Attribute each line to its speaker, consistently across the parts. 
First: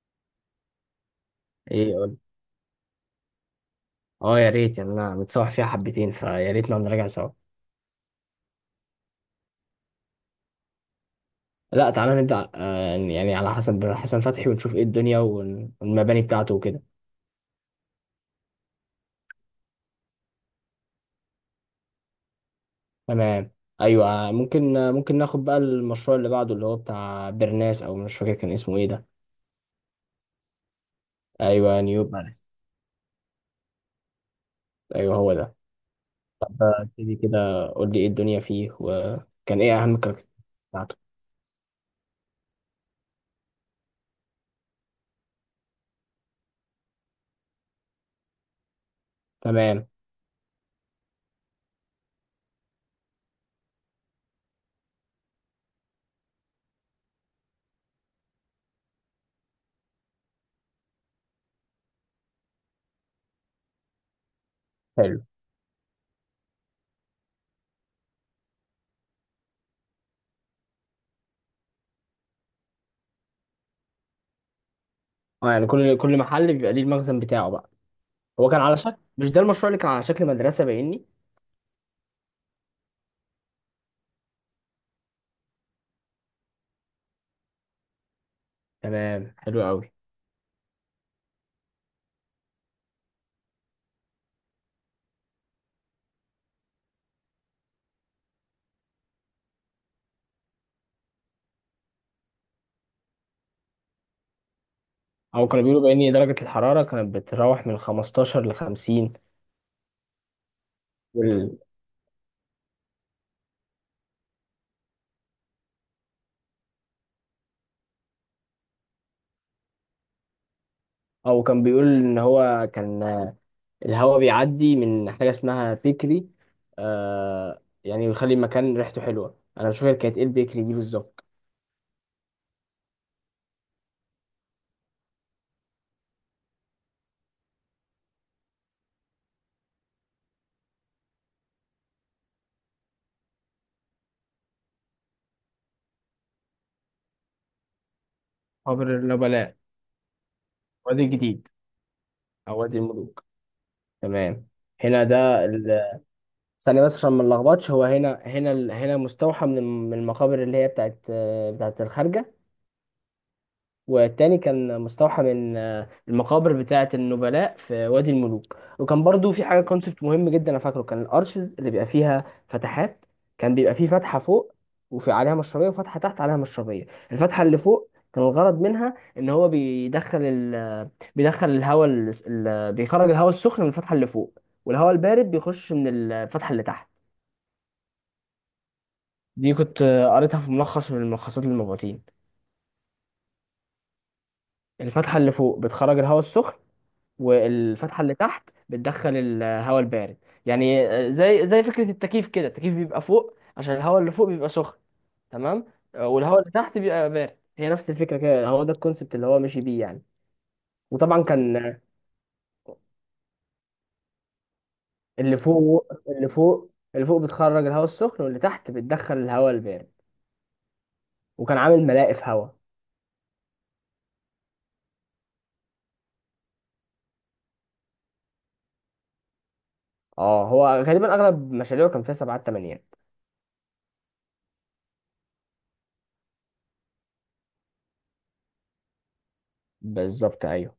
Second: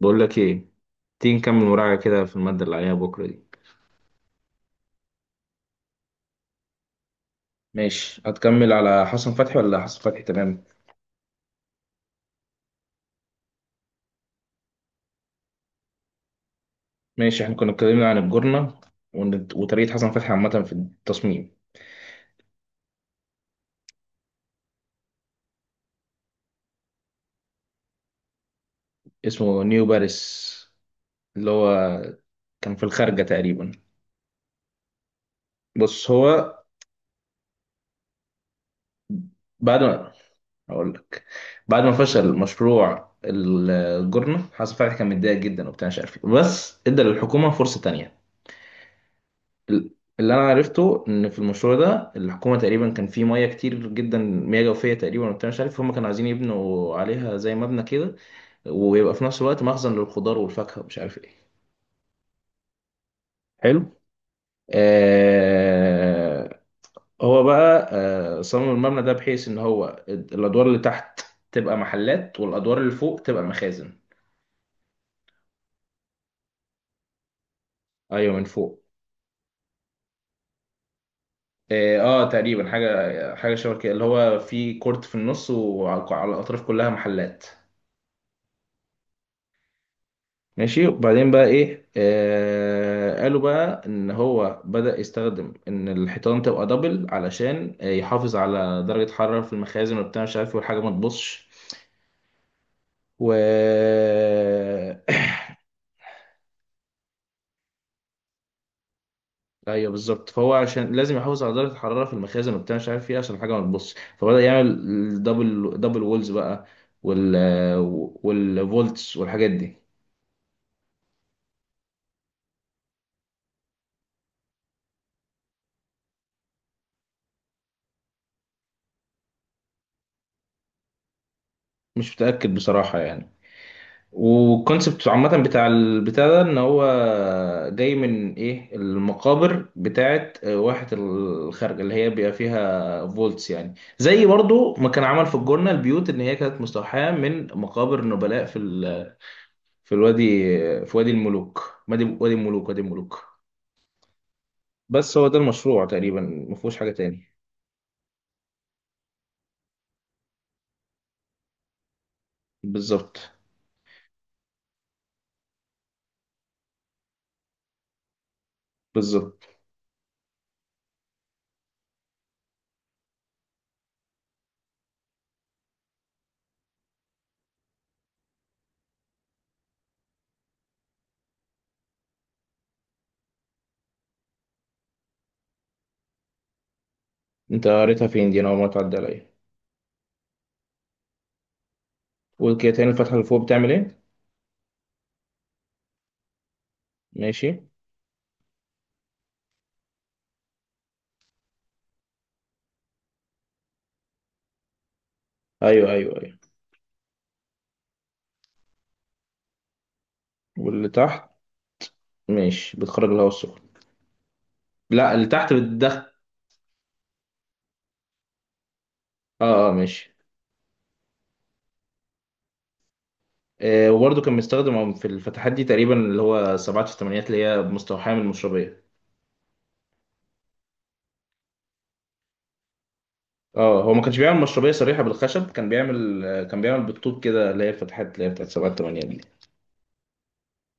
Speaker 1: بقول لك ايه، تيجي نكمل
Speaker 2: ايه؟
Speaker 1: مراجعة
Speaker 2: قول.
Speaker 1: كده في المادة اللي عليها بكرة دي.
Speaker 2: اه يا ريت، يعني انا متصوح فيها حبتين، فيا ريت نقعد نراجع سوا.
Speaker 1: ماشي، هتكمل على حسن فتحي ولا حسن فتحي؟ تمام،
Speaker 2: لا، تعالى نبدأ، يعني على حسب حسن فتحي، ونشوف ايه الدنيا والمباني بتاعته وكده.
Speaker 1: ماشي، احنا كنا اتكلمنا عن الجورنة وطريقة حسن فتحي عامة في التصميم.
Speaker 2: تمام. ايوه، ممكن ناخد بقى المشروع اللي بعده، اللي هو بتاع برناس، او مش فاكر كان اسمه ايه ده.
Speaker 1: اسمه نيو باريس، اللي
Speaker 2: ايوه،
Speaker 1: هو
Speaker 2: نيوب، معلش.
Speaker 1: كان في الخارجة تقريبا.
Speaker 2: ايوه، هو ده.
Speaker 1: بص هو
Speaker 2: ابتدي كده، قول لي ايه الدنيا فيه وكان
Speaker 1: بعد
Speaker 2: ايه اهم
Speaker 1: ما
Speaker 2: الكاركتر
Speaker 1: أقول
Speaker 2: بتاعته.
Speaker 1: لك بعد ما فشل مشروع الجورنة حسن فتحي كان متضايق جدا وبتاع مش عارف إيه. بس ادى للحكومة فرصة تانية.
Speaker 2: تمام،
Speaker 1: اللي انا عرفته ان في المشروع ده الحكومه تقريبا كان فيه مياه كتير جدا، مياه جوفيه تقريبا، وبتاع مش عارف هم كانوا عايزين يبنوا عليها زي مبنى كده، ويبقى في نفس الوقت مخزن للخضار والفاكهه ومش عارف ايه. حلو
Speaker 2: حلو.
Speaker 1: آه هو بقى صمم المبنى ده بحيث ان هو الادوار اللي تحت تبقى محلات والادوار اللي فوق تبقى مخازن.
Speaker 2: اه يعني كل محل بيبقى ليه المخزن بتاعه بقى؟
Speaker 1: ايوه، من
Speaker 2: هو كان على
Speaker 1: فوق.
Speaker 2: شكل، مش ده المشروع اللي كان على شكل مدرسة باينني؟
Speaker 1: اه، تقريبا حاجه شبه كده، اللي هو في كورت في النص وعلى الاطراف كلها محلات.
Speaker 2: تمام، حلو قوي.
Speaker 1: ماشي، وبعدين بقى ايه، قالوا بقى ان هو بدأ يستخدم ان الحيطان تبقى دبل، علشان يحافظ على درجة حرارة في المخازن وبتاع مش عارف إيه، والحاجة ما تبصش. و
Speaker 2: او كانوا بيقولوا بان درجة الحرارة كانت بتتراوح من 15 ل 50.
Speaker 1: ايوه بالظبط، فهو عشان لازم يحافظ على
Speaker 2: وال...
Speaker 1: درجة الحرارة في المخازن وبتاع مش عارف ايه عشان الحاجة ما تبصش، فبدأ يعمل دبل وولز بقى. وال والفولتس والحاجات دي.
Speaker 2: او كان بيقول ان هو كان الهواء بيعدي من حاجة اسمها بيكري، يعني بيخلي المكان ريحته حلوة. انا مش فاكر كانت ايه البيكري دي بالظبط.
Speaker 1: مش متأكد بصراحة يعني. والكونسبت عامة بتاع البتاع ده ان هو جاي من ايه، المقابر بتاعت واحة الخارجة، اللي هي بيبقى فيها فولتس، يعني زي برضو ما كان عمل في الجنة البيوت، ان هي كانت مستوحاة من مقابر نبلاء
Speaker 2: قبر النبلاء.
Speaker 1: في الوادي، في
Speaker 2: وادي
Speaker 1: وادي
Speaker 2: الجديد.
Speaker 1: الملوك، وادي
Speaker 2: او
Speaker 1: الملوك،
Speaker 2: وادي
Speaker 1: وادي
Speaker 2: الملوك.
Speaker 1: الملوك.
Speaker 2: تمام. هنا
Speaker 1: بس هو ده
Speaker 2: ده
Speaker 1: المشروع تقريبا، ما فيهوش
Speaker 2: ثانية
Speaker 1: حاجة
Speaker 2: بس عشان ما
Speaker 1: تاني.
Speaker 2: نلخبطش، هو هنا هنا مستوحى من من المقابر اللي هي بتاعت الخارجة.
Speaker 1: بالظبط.
Speaker 2: والتاني كان مستوحى من المقابر بتاعة النبلاء في وادي الملوك. وكان برضو
Speaker 1: بالظبط.
Speaker 2: في حاجة كونسبت مهم جدا، أنا فاكره كان الأرش اللي بيبقى فيها فتحات. كان بيبقى فيه فتحة فوق وفي عليها مشربية، وفتحة تحت عليها مشربية. الفتحة اللي فوق كان الغرض منها إن هو بيدخل الهواء بيخرج الهواء السخن من الفتحة اللي فوق، والهواء البارد بيخش من الفتحة اللي تحت.
Speaker 1: انت قريتها فين دي؟ انا اول مرة تعدي عليا.
Speaker 2: دي كنت قريتها في ملخص من الملخصات للمبعوثين.
Speaker 1: قول كده تاني، الفتحة اللي فوق بتعمل ايه؟
Speaker 2: الفتحة اللي فوق بتخرج الهواء السخن،
Speaker 1: ماشي.
Speaker 2: والفتحه اللي تحت بتدخل الهواء البارد. يعني زي فكره التكييف كده. التكييف بيبقى فوق عشان الهواء اللي فوق بيبقى سخن. تمام.
Speaker 1: ايوه ايوه ايوه.
Speaker 2: والهواء اللي تحت بيبقى بارد. هي نفس الفكره كده، هو ده الكونسبت اللي هو ماشي بيه يعني.
Speaker 1: واللي
Speaker 2: وطبعا
Speaker 1: تحت
Speaker 2: كان
Speaker 1: ماشي، بتخرج الهواء السخن؟ لا، اللي
Speaker 2: اللي
Speaker 1: تحت
Speaker 2: فوق
Speaker 1: بتدخل.
Speaker 2: اللي فوق بتخرج الهواء السخن، واللي تحت بتدخل الهواء
Speaker 1: اه اه
Speaker 2: البارد.
Speaker 1: ماشي.
Speaker 2: وكان عامل ملاقف هواء.
Speaker 1: وبرضه كان مستخدم في الفتحات دي تقريبا، اللي هو سبعات في الثمانينات، اللي هي مستوحاة من المشربية.
Speaker 2: اه، هو غالبا اغلب مشاريعه كان فيها سبعات تمانيات.
Speaker 1: اه، هو ما كانش بيعمل مشربية صريحة بالخشب، كان بيعمل، كان بيعمل بالطوب كده، اللي هي الفتحات اللي هي بتاعت سبعات الثمانينات دي.
Speaker 2: بالظبط، ايوه.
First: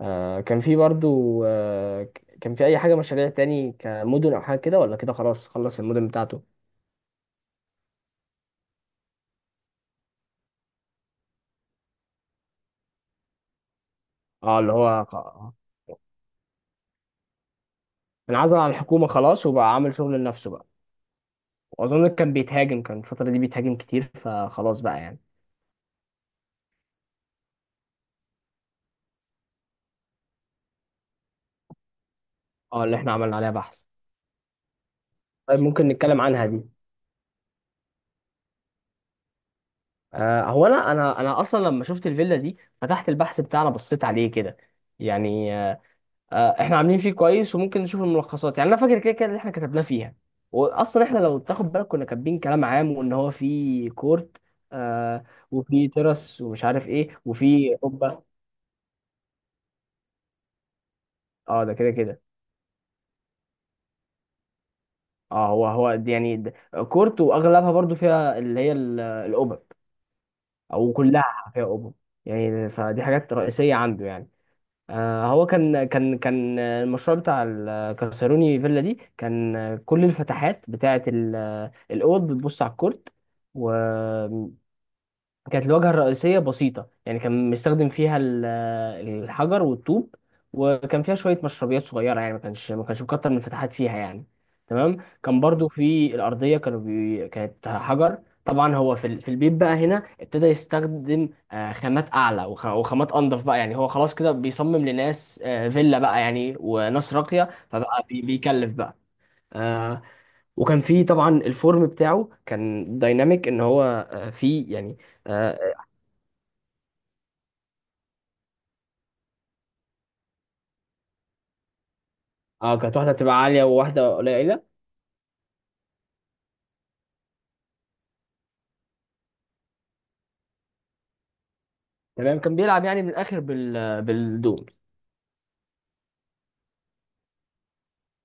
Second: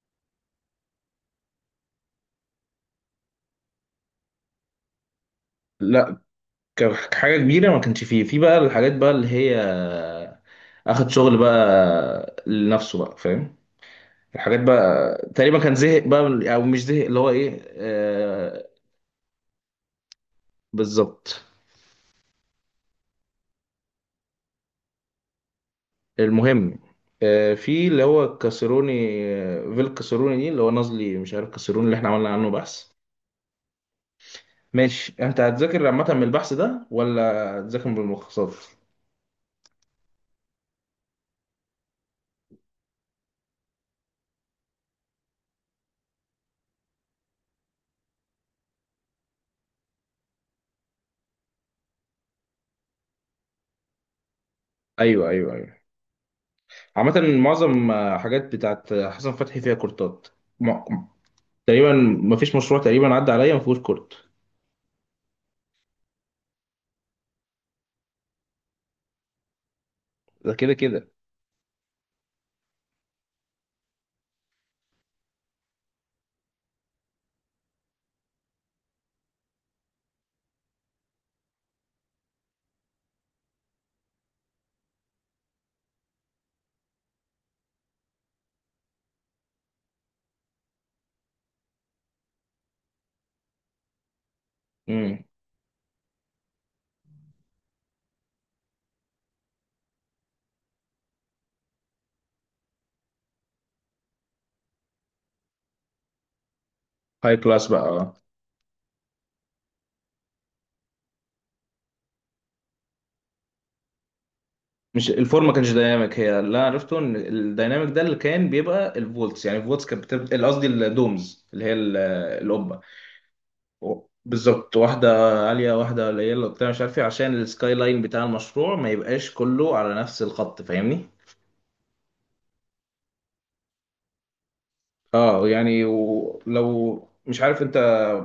Speaker 2: كان في برضو كان في اي حاجه مشاريع تاني كمدن او حاجه كده، ولا كده خلاص خلص المدن
Speaker 1: لا،
Speaker 2: بتاعته؟
Speaker 1: كحاجة كبيرة ما كانش فيه، في بقى الحاجات بقى اللي هي اخد شغل بقى لنفسه بقى، فاهم،
Speaker 2: اه،
Speaker 1: الحاجات
Speaker 2: اللي هو
Speaker 1: بقى. تقريبا كان زهق بقى او مش زهق، اللي هو ايه،
Speaker 2: انعزل عن الحكومه خلاص وبقى عامل شغل لنفسه بقى.
Speaker 1: بالظبط.
Speaker 2: واظن كان الفتره دي بيتهاجم كتير، فخلاص بقى يعني.
Speaker 1: المهم، في اللي هو كاسروني، فيل كاسروني دي، اللي هو نازلي مش عارف، كاسروني اللي احنا عملنا عنه
Speaker 2: اه،
Speaker 1: بحث.
Speaker 2: اللي احنا عملنا عليها بحث.
Speaker 1: ماشي، انت
Speaker 2: طيب،
Speaker 1: هتذاكر
Speaker 2: ممكن
Speaker 1: عامة
Speaker 2: نتكلم
Speaker 1: من
Speaker 2: عنها
Speaker 1: البحث
Speaker 2: دي.
Speaker 1: ده ولا هتذاكر بالملخصات؟
Speaker 2: هو انا اصلا لما شفت الفيلا دي، فتحت البحث بتاعنا بصيت عليه كده، يعني. احنا عاملين فيه كويس وممكن نشوف الملخصات، يعني انا فاكر كده كده اللي احنا كتبناه فيها. واصلا احنا لو تاخد بالك كنا كاتبين كلام عام وان هو في كورت. آه
Speaker 1: ايوه ايوه ايوه.
Speaker 2: وفي ترس ومش عارف ايه
Speaker 1: عامة
Speaker 2: وفي
Speaker 1: معظم
Speaker 2: قبه.
Speaker 1: حاجات بتاعت حسن فتحي فيها كورتات. م-
Speaker 2: اه، ده كده
Speaker 1: تقريبا
Speaker 2: كده.
Speaker 1: مفيش مشروع تقريبا عدى عليا مفيهوش كورت.
Speaker 2: اه، هو دي يعني ده كورت، واغلبها برضو فيها اللي هي القبب.
Speaker 1: ده كده
Speaker 2: او
Speaker 1: كده.
Speaker 2: كلها فيها قبب، يعني فدي حاجات رئيسيه عنده يعني. هو كان المشروع بتاع الكاسروني فيلا دي كان كل الفتحات بتاعة الأوض بتبص على الكورت. كانت الواجهة الرئيسية بسيطة، يعني كان مستخدم فيها الحجر والطوب. وكان فيها شوية مشربيات صغيرة، يعني ما كانش مكتر من الفتحات فيها يعني. تمام.
Speaker 1: امم،
Speaker 2: كان برضو في الأرضية كانوا كانت حجر. طبعا هو في في البيت بقى هنا ابتدى يستخدم خامات أعلى وخامات أنضف بقى، يعني هو خلاص كده بيصمم لناس فيلا بقى، يعني وناس
Speaker 1: هاي
Speaker 2: راقية،
Speaker 1: كلاس بقى
Speaker 2: فبقى بيكلف بقى. آه، وكان في طبعا الفورم بتاعه كان دايناميك ان هو فيه يعني.
Speaker 1: مش الفورم ما
Speaker 2: آه،
Speaker 1: كانش دايناميك، هي اللي انا عرفته ان الدايناميك ده اللي كان بيبقى الفولتس، يعني الفولتس كانت بتبقى، قصدي الدومز اللي هي
Speaker 2: اه،
Speaker 1: القبه.
Speaker 2: كانت واحده بتبقى عاليه وواحده قليله.
Speaker 1: بالظبط، واحدة عالية واحدة قليلة وبتاع مش عارف ايه، عشان السكاي لاين بتاع المشروع ما يبقاش كله على نفس الخط، فاهمني؟
Speaker 2: تمام، كان بيلعب يعني من الاخر بالدول.
Speaker 1: اه يعني، ولو مش عارف انت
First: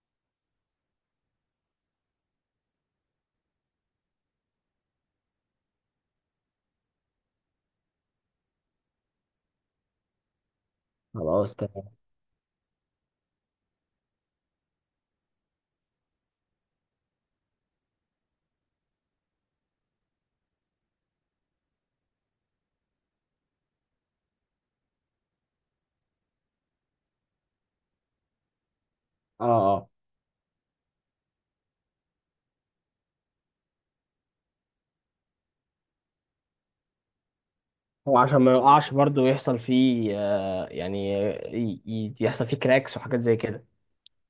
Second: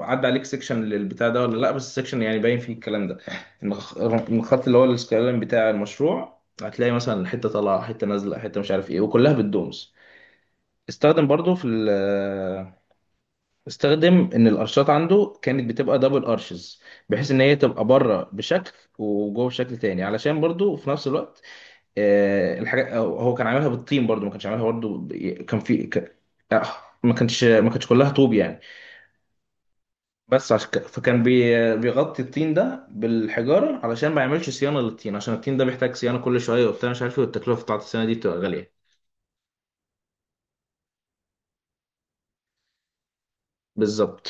Speaker 1: عدى عليك سيكشن للبتاع ده ولا لا، بس السيكشن يعني باين فيه الكلام ده، ان إن الخط اللي هو السكاي لاين بتاع المشروع هتلاقي مثلا حتة طالعة حتة نازلة حتة مش عارف ايه، وكلها بالدومز. استخدم برضو
Speaker 2: خلاص،
Speaker 1: في
Speaker 2: تمام.
Speaker 1: استخدم ان القرشات عنده كانت بتبقى دبل قرشز، بحيث ان هي تبقى بره بشكل وجوه بشكل تاني، علشان برضو في نفس الوقت الحاجه، هو كان عاملها بالطين برضو، ما كانش عاملها برضو كان في آه، ما كانش كلها طوب يعني،
Speaker 2: اه، اه،
Speaker 1: بس عشان فكان بيغطي الطين ده بالحجاره، علشان ما يعملش صيانه للطين، عشان الطين ده بيحتاج صيانه كل شويه وبتاع مش عارف ايه، والتكلفه بتاعت الصيانه دي
Speaker 2: هو
Speaker 1: بتبقى
Speaker 2: عشان ما
Speaker 1: غاليه.
Speaker 2: يقعش برضه يحصل فيه يعني يحصل فيه كراكس وحاجات زي كده.
Speaker 1: بالظبط.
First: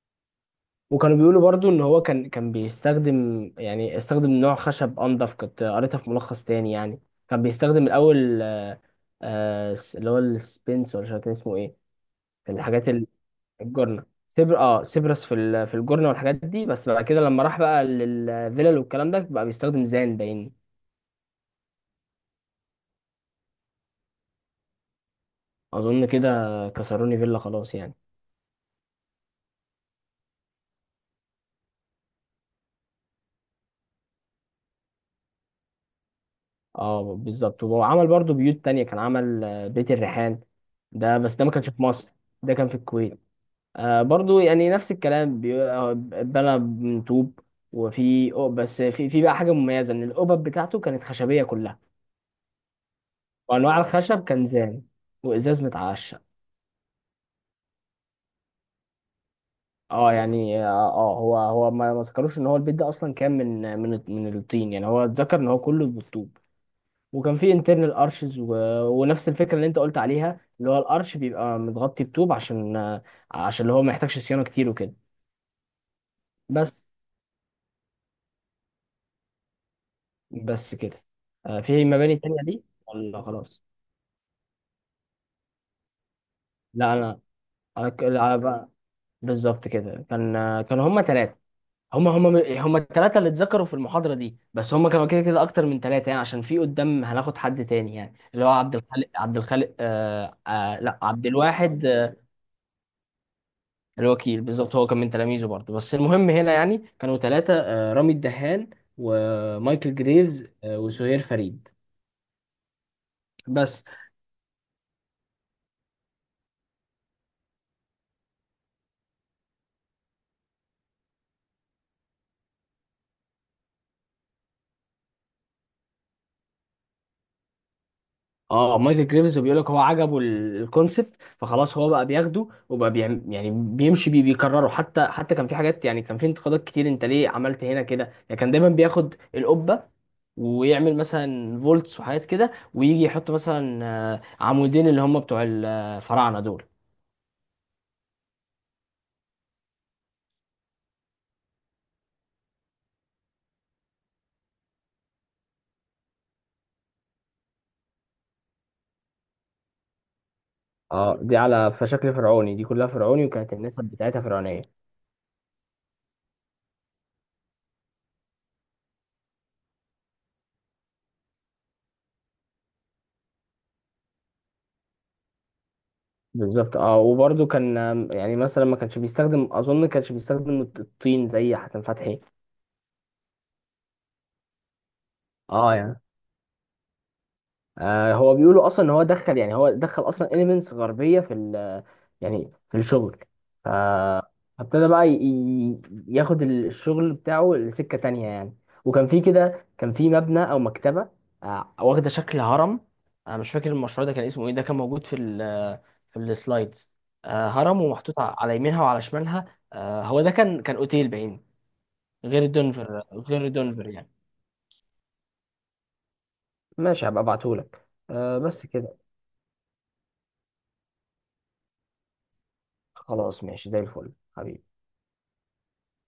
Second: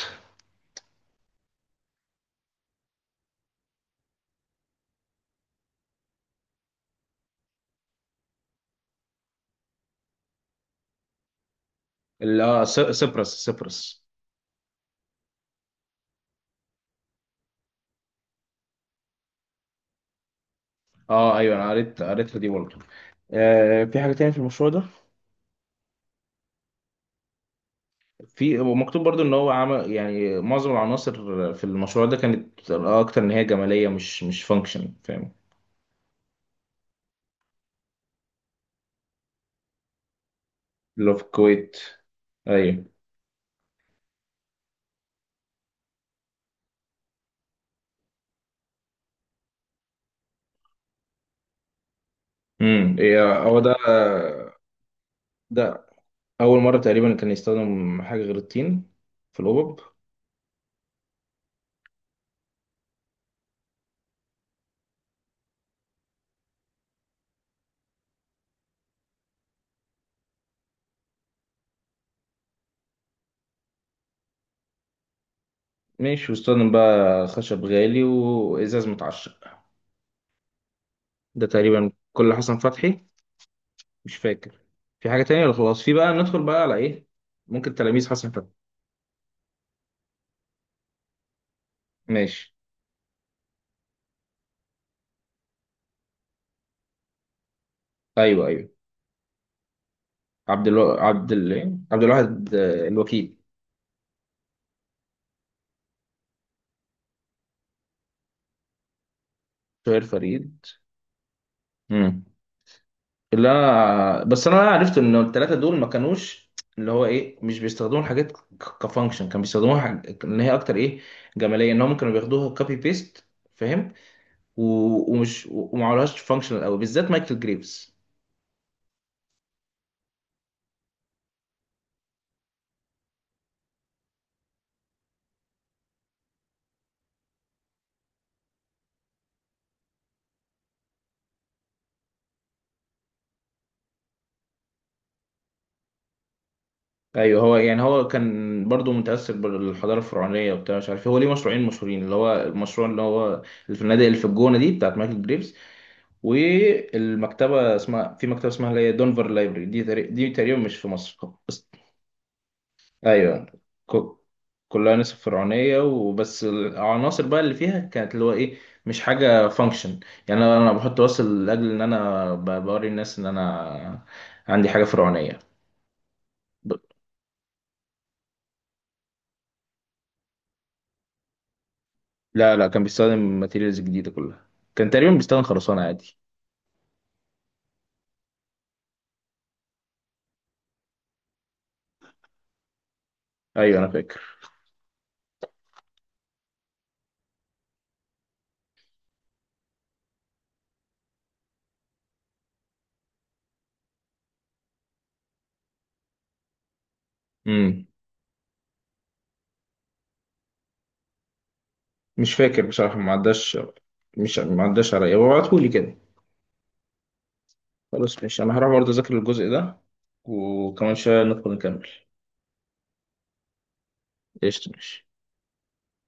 Speaker 2: وكانوا بيقولوا برضه ان هو كان بيستخدم، يعني استخدم نوع خشب انضف، كنت قريتها في ملخص تاني يعني. كان بيستخدم الاول اللي هو السبنس ولا مش عارف كان اسمه ايه.
Speaker 1: ال-
Speaker 2: كان
Speaker 1: اه س-
Speaker 2: الحاجات
Speaker 1: سيبرس سيبرس
Speaker 2: الجورنة سيبرس في في الجورنة والحاجات دي. بس بعد كده لما راح بقى للفيلل والكلام ده بقى بيستخدم زان باين.
Speaker 1: اه ايوه، انا قريت قريتها دي برضه. في حاجة تاني في المشروع ده؟
Speaker 2: اظن كده، كسروني فيلا خلاص يعني.
Speaker 1: في، ومكتوب برضو ان هو عمل يعني معظم العناصر في المشروع ده كانت اكتر ان هي جمالية، مش فانكشن، فاهم.
Speaker 2: اه، بالظبط. وعمل برضو بيوت تانية، كان عمل بيت الريحان.
Speaker 1: اللي هو
Speaker 2: ده
Speaker 1: في
Speaker 2: بس ده ما كانش
Speaker 1: الكويت.
Speaker 2: في مصر، ده كان في
Speaker 1: ايوه.
Speaker 2: الكويت. برضو يعني نفس الكلام بنى من طوب. بس في بقى حاجة مميزة ان القبب بتاعته كانت خشبية كلها.
Speaker 1: امم، هو ده.
Speaker 2: وانواع الخشب كان زان، وازاز
Speaker 1: ده
Speaker 2: متعشق.
Speaker 1: اول مرة تقريبا كان يستخدم حاجة غير الطين في الأوبب.
Speaker 2: اه، يعني هو ما ذكروش ان هو البيت ده اصلا كان من الطين، يعني هو اتذكر ان هو كله بالطوب. وكان فيه انترنال ارشز ونفس الفكره اللي انت قلت عليها، اللي هو الارش بيبقى متغطي بطوب عشان عشان اللي هو ما يحتاجش صيانه كتير وكده.
Speaker 1: ماشي، واستخدم
Speaker 2: بس
Speaker 1: بقى خشب غالي وإزاز متعشق.
Speaker 2: بس كده.
Speaker 1: ده
Speaker 2: في
Speaker 1: تقريبا
Speaker 2: مباني
Speaker 1: كل
Speaker 2: تانية
Speaker 1: حسن
Speaker 2: دي
Speaker 1: فتحي.
Speaker 2: ولا خلاص؟
Speaker 1: مش فاكر. في حاجة تانية ولا خلاص في بقى ندخل بقى على
Speaker 2: لا،
Speaker 1: ايه؟
Speaker 2: انا
Speaker 1: ممكن تلاميذ حسن
Speaker 2: على
Speaker 1: فتحي.
Speaker 2: بقى، بالظبط كده. كان هما ثلاثه. هم هم
Speaker 1: ماشي.
Speaker 2: هم الثلاثة اللي اتذكروا في المحاضرة دي. بس هم كانوا كده كده أكتر من ثلاثة، يعني عشان في قدام هناخد حد تاني، يعني اللي
Speaker 1: ايوه
Speaker 2: هو
Speaker 1: ايوه.
Speaker 2: عبد الخالق.
Speaker 1: عبد الو...
Speaker 2: لا، عبد
Speaker 1: عبد ال... إيه؟
Speaker 2: الواحد.
Speaker 1: عبد الواحد، الوكيل.
Speaker 2: الوكيل، بالظبط. هو كان من تلاميذه برضه، بس المهم هنا يعني كانوا ثلاثة، رامي الدهان، ومايكل
Speaker 1: شهير
Speaker 2: جريفز،
Speaker 1: فريد.
Speaker 2: وسهير فريد.
Speaker 1: امم. اللي
Speaker 2: بس
Speaker 1: انا بس انا عرفت ان الثلاثه دول ما كانوش اللي هو ايه، مش بيستخدموا الحاجات كفانكشن، كانوا بيستخدموها حاج، ان هي اكتر ايه، جماليه، ان هم كانوا بياخدوها كوبي بيست، فاهم. و... ومش وما عملوهاش فانكشنال قوي، بالذات مايكل جريفز.
Speaker 2: اه مايكل جريمز بيقول لك هو عجبه الكونسبت، فخلاص هو بقى بياخده وبقى بيعم، يعني بيمشي بيه بيكرره. حتى كان في حاجات، يعني كان في انتقادات كتير انت ليه عملت هنا كده، يعني كان دايما بياخد القبه ويعمل مثلا فولتس وحاجات كده، ويجي يحط مثلا عمودين اللي هم بتوع الفراعنه دول.
Speaker 1: ايوه، هو يعني هو كان برضو متاثر بالحضاره الفرعونيه وبتاع مش عارف إيه، هو ليه مشروعين مشهورين، اللي هو المشروع اللي هو اللي في النادي اللي في الجونه دي بتاعت مايكل جريفز، والمكتبه اسمها، في مكتبه اسمها اللي هي دونفر لايبرري دي، دي تقريبا مش في مصر.
Speaker 2: اه، دي
Speaker 1: بس
Speaker 2: على فشكل فرعوني، دي كلها فرعوني
Speaker 1: ايوه،
Speaker 2: وكانت النسب
Speaker 1: ك-
Speaker 2: بتاعتها فرعونيه.
Speaker 1: كلها نسب فرعونيه، وبس العناصر بقى اللي فيها كانت اللي هو ايه، مش حاجه فانكشن، يعني انا، بحط وصل لاجل ان انا بوري الناس ان انا عندي حاجه فرعونيه. ب-
Speaker 2: بالظبط. اه، وبرده كان يعني مثلا ما كانش بيستخدم اظن ما كانش بيستخدم الطين زي حسن فتحي.
Speaker 1: لا لا، كان بيستخدم ماتيريالز جديده كلها، كان تقريبا بيستخدم
Speaker 2: اه،
Speaker 1: خرسانه
Speaker 2: يعني
Speaker 1: عادي.
Speaker 2: هو بيقولوا اصلا ان هو دخل، يعني هو دخل اصلا اليمنتس غربيه في ال يعني في الشغل. ف-
Speaker 1: ايوه انا فاكر.
Speaker 2: فابتدى بقى ي- ياخد الشغل بتاعه لسكه تانية يعني. وكان في كده، كان في مبنى او مكتبه، واخده شكل هرم. انا مش فاكر المشروع ده كان اسمه ايه، ده كان موجود في ال في السلايدز. هرم
Speaker 1: امم.
Speaker 2: ومحطوط على يمينها وعلى شمالها. هو ده كان اوتيل باين.
Speaker 1: مش
Speaker 2: غير
Speaker 1: فاكر بصراحه،
Speaker 2: دنفر،
Speaker 1: ما
Speaker 2: غير
Speaker 1: عداش،
Speaker 2: دنفر يعني.
Speaker 1: مش ما عداش عليا، هو ابعتهولي كده.
Speaker 2: ماشي، هبقى ابعتهولك.
Speaker 1: خلاص ماشي، انا
Speaker 2: بس
Speaker 1: هروح برضه
Speaker 2: كده.
Speaker 1: اذاكر الجزء ده، وكمان شويه ندخل نكمل.
Speaker 2: خلاص ماشي، زي الفل حبيبي.
Speaker 1: قشطة، ماشي.